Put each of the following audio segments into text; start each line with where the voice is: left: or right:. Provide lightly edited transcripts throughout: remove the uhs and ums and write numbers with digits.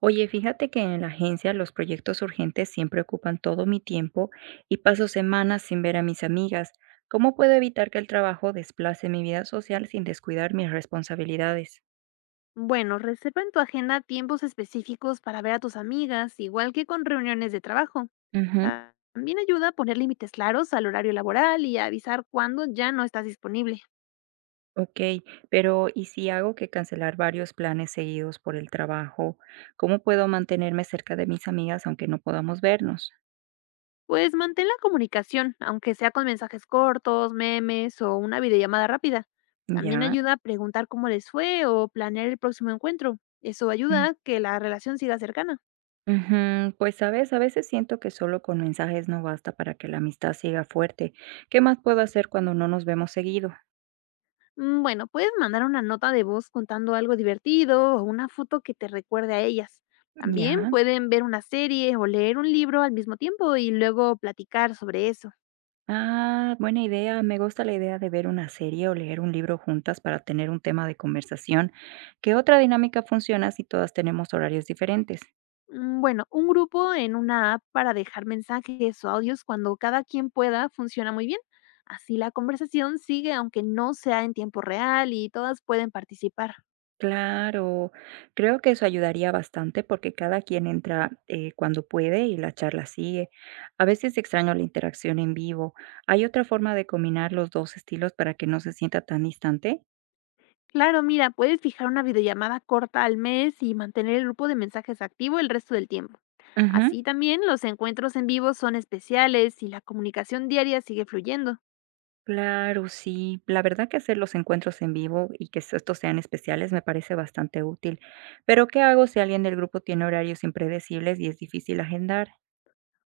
right: Oye, fíjate que en la agencia los proyectos urgentes siempre ocupan todo mi tiempo y paso semanas sin ver a mis amigas. ¿Cómo puedo evitar que el trabajo desplace mi vida social sin descuidar mis responsabilidades?
left: Bueno, reserva en tu agenda tiempos específicos para ver a tus amigas, igual que con reuniones de trabajo.
right: Ujú.
left: También ayuda a poner límites claros al horario laboral y a avisar cuando ya no estás disponible.
right: Ok, pero ¿y si hago que cancelar varios planes seguidos por el trabajo? ¿Cómo puedo mantenerme cerca de mis amigas aunque no podamos vernos?
left: Pues mantén la comunicación, aunque sea con mensajes cortos, memes o una videollamada rápida. También
right: Ya.
left: ayuda a preguntar cómo les fue o planear el próximo encuentro. Eso ayuda a que la relación siga cercana.
right: Ujú, pues sabes, a veces siento que solo con mensajes no basta para que la amistad siga fuerte. ¿Qué más puedo hacer cuando no nos vemos seguido?
left: Bueno, puedes mandar una nota de voz contando algo divertido o una foto que te recuerde a ellas. También
right: Ya.
left: pueden ver una serie o leer un libro al mismo tiempo y luego platicar sobre eso.
right: Ah, buena idea. Me gusta la idea de ver una serie o leer un libro juntas para tener un tema de conversación. ¿Qué otra dinámica funciona si todas tenemos horarios diferentes?
left: Bueno, un grupo en una app para dejar mensajes o audios cuando cada quien pueda funciona muy bien. Así la conversación sigue aunque no sea en tiempo real y todas pueden participar.
right: Claro, creo que eso ayudaría bastante porque cada quien entra cuando puede y la charla sigue. A veces extraño la interacción en vivo. ¿Hay otra forma de combinar los dos estilos para que no se sienta tan distante?
left: Claro, mira, puedes fijar una videollamada corta al mes y mantener el grupo de mensajes activo el resto del tiempo.
right: Ujú,
left: Así también, los encuentros en vivo son especiales y la comunicación diaria sigue fluyendo.
right: claro, sí. La verdad que hacer los encuentros en vivo y que estos sean especiales me parece bastante útil. Pero ¿qué hago si alguien del grupo tiene horarios impredecibles y es difícil agendar?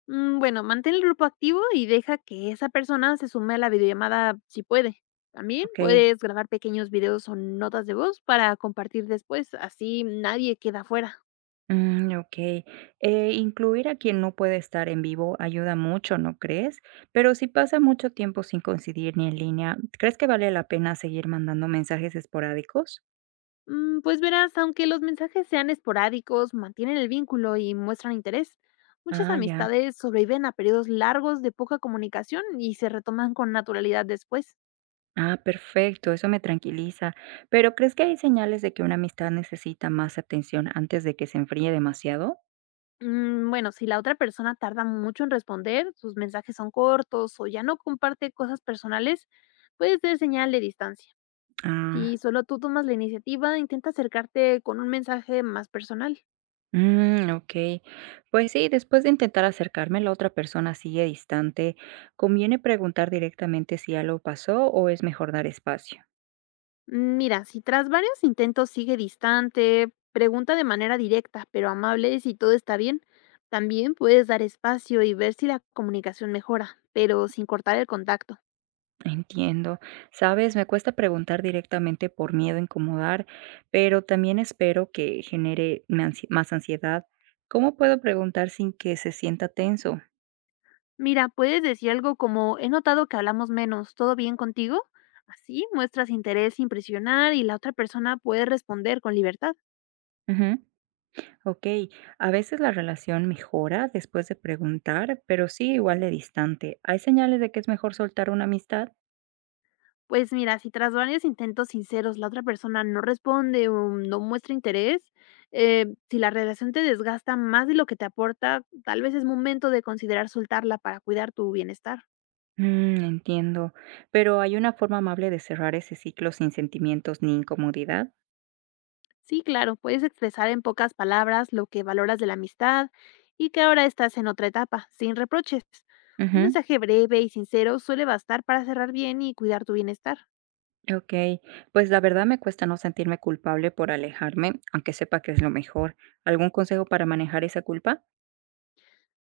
left: Bueno, mantén el grupo activo y deja que esa persona se sume a la videollamada si puede. También
right: Ok.
left: puedes grabar pequeños videos o notas de voz para compartir después, así nadie queda fuera.
right: Mm, okey. Incluir a quien no puede estar en vivo ayuda mucho, ¿no crees? Pero si pasa mucho tiempo sin coincidir ni en línea, ¿crees que vale la pena seguir mandando mensajes esporádicos?
left: Pues verás, aunque los mensajes sean esporádicos, mantienen el vínculo y muestran interés. Muchas
right: Ah, ya.
left: amistades sobreviven a periodos largos de poca comunicación y se retoman con naturalidad después.
right: Ah, perfecto, eso me tranquiliza. Pero ¿crees que hay señales de que una amistad necesita más atención antes de que se enfríe demasiado?
left: Bueno, si la otra persona tarda mucho en responder, sus mensajes son cortos o ya no comparte cosas personales, puede ser señal de distancia. Si
right: Ah.
left: solo tú tomas la iniciativa, intenta acercarte con un mensaje más personal.
right: Mm, okey. Pues sí, después de intentar acercarme, la otra persona sigue distante. ¿Conviene preguntar directamente si algo pasó o es mejor dar espacio?
left: Mira, si tras varios intentos sigue distante, pregunta de manera directa pero amable si todo está bien. También puedes dar espacio y ver si la comunicación mejora, pero sin cortar el contacto.
right: Entiendo. Sabes, me cuesta preguntar directamente por miedo a incomodar, pero también espero que genere me ansi más ansiedad. ¿Cómo puedo preguntar sin que se sienta tenso?
left: Mira, puedes decir algo como, he notado que hablamos menos, ¿todo bien contigo? Así muestras interés sin presionar y la otra persona puede responder con libertad.
right: Ujú. Okey. A veces la relación mejora después de preguntar, pero sí igual de distante. ¿Hay señales de que es mejor soltar una amistad?
left: Pues mira, si tras varios intentos sinceros la otra persona no responde o no muestra interés, si la relación te desgasta más de lo que te aporta, tal vez es momento de considerar soltarla para cuidar tu bienestar.
right: Mm, entiendo. Pero ¿hay una forma amable de cerrar ese ciclo sin sentimientos ni incomodidad?
left: Sí, claro, puedes expresar en pocas palabras lo que valoras de la amistad y que ahora estás en otra etapa, sin reproches. Un
right: Ujú,
left: mensaje breve y sincero suele bastar para cerrar bien y cuidar tu bienestar.
right: ok, pues la verdad me cuesta no sentirme culpable por alejarme, aunque sepa que es lo mejor. ¿Algún consejo para manejar esa culpa?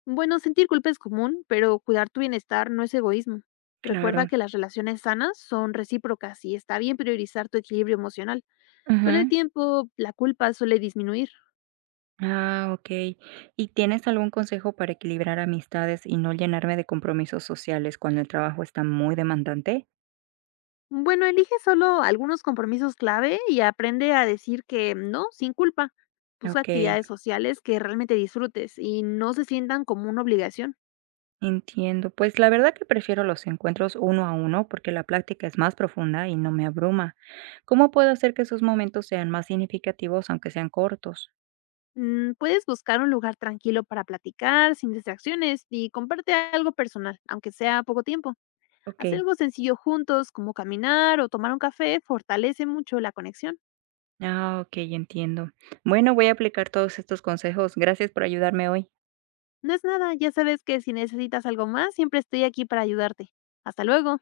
left: Bueno, sentir culpa es común, pero cuidar tu bienestar no es egoísmo. Recuerda
right: Claro.
left: que las relaciones sanas son recíprocas y está bien priorizar tu equilibrio emocional. Con el
right: Ujú.
left: tiempo, la culpa suele disminuir.
right: Ah, ok. ¿Y tienes algún consejo para equilibrar amistades y no llenarme de compromisos sociales cuando el trabajo está muy demandante?
left: Bueno, elige solo algunos compromisos clave y aprende a decir que no, sin culpa. Busca
right: Ok.
left: actividades sociales que realmente disfrutes y no se sientan como una obligación.
right: Entiendo. Pues la verdad que prefiero los encuentros uno a uno porque la práctica es más profunda y no me abruma. ¿Cómo puedo hacer que esos momentos sean más significativos aunque sean cortos?
left: Puedes buscar un lugar tranquilo para platicar, sin distracciones, y comparte algo personal, aunque sea poco tiempo. Hacer
right: Ok.
left: algo sencillo juntos, como caminar o tomar un café, fortalece mucho la conexión.
right: Ah, ok, entiendo. Bueno, voy a aplicar todos estos consejos. Gracias por ayudarme hoy.
left: No es nada, ya sabes que si necesitas algo más, siempre estoy aquí para ayudarte. Hasta luego.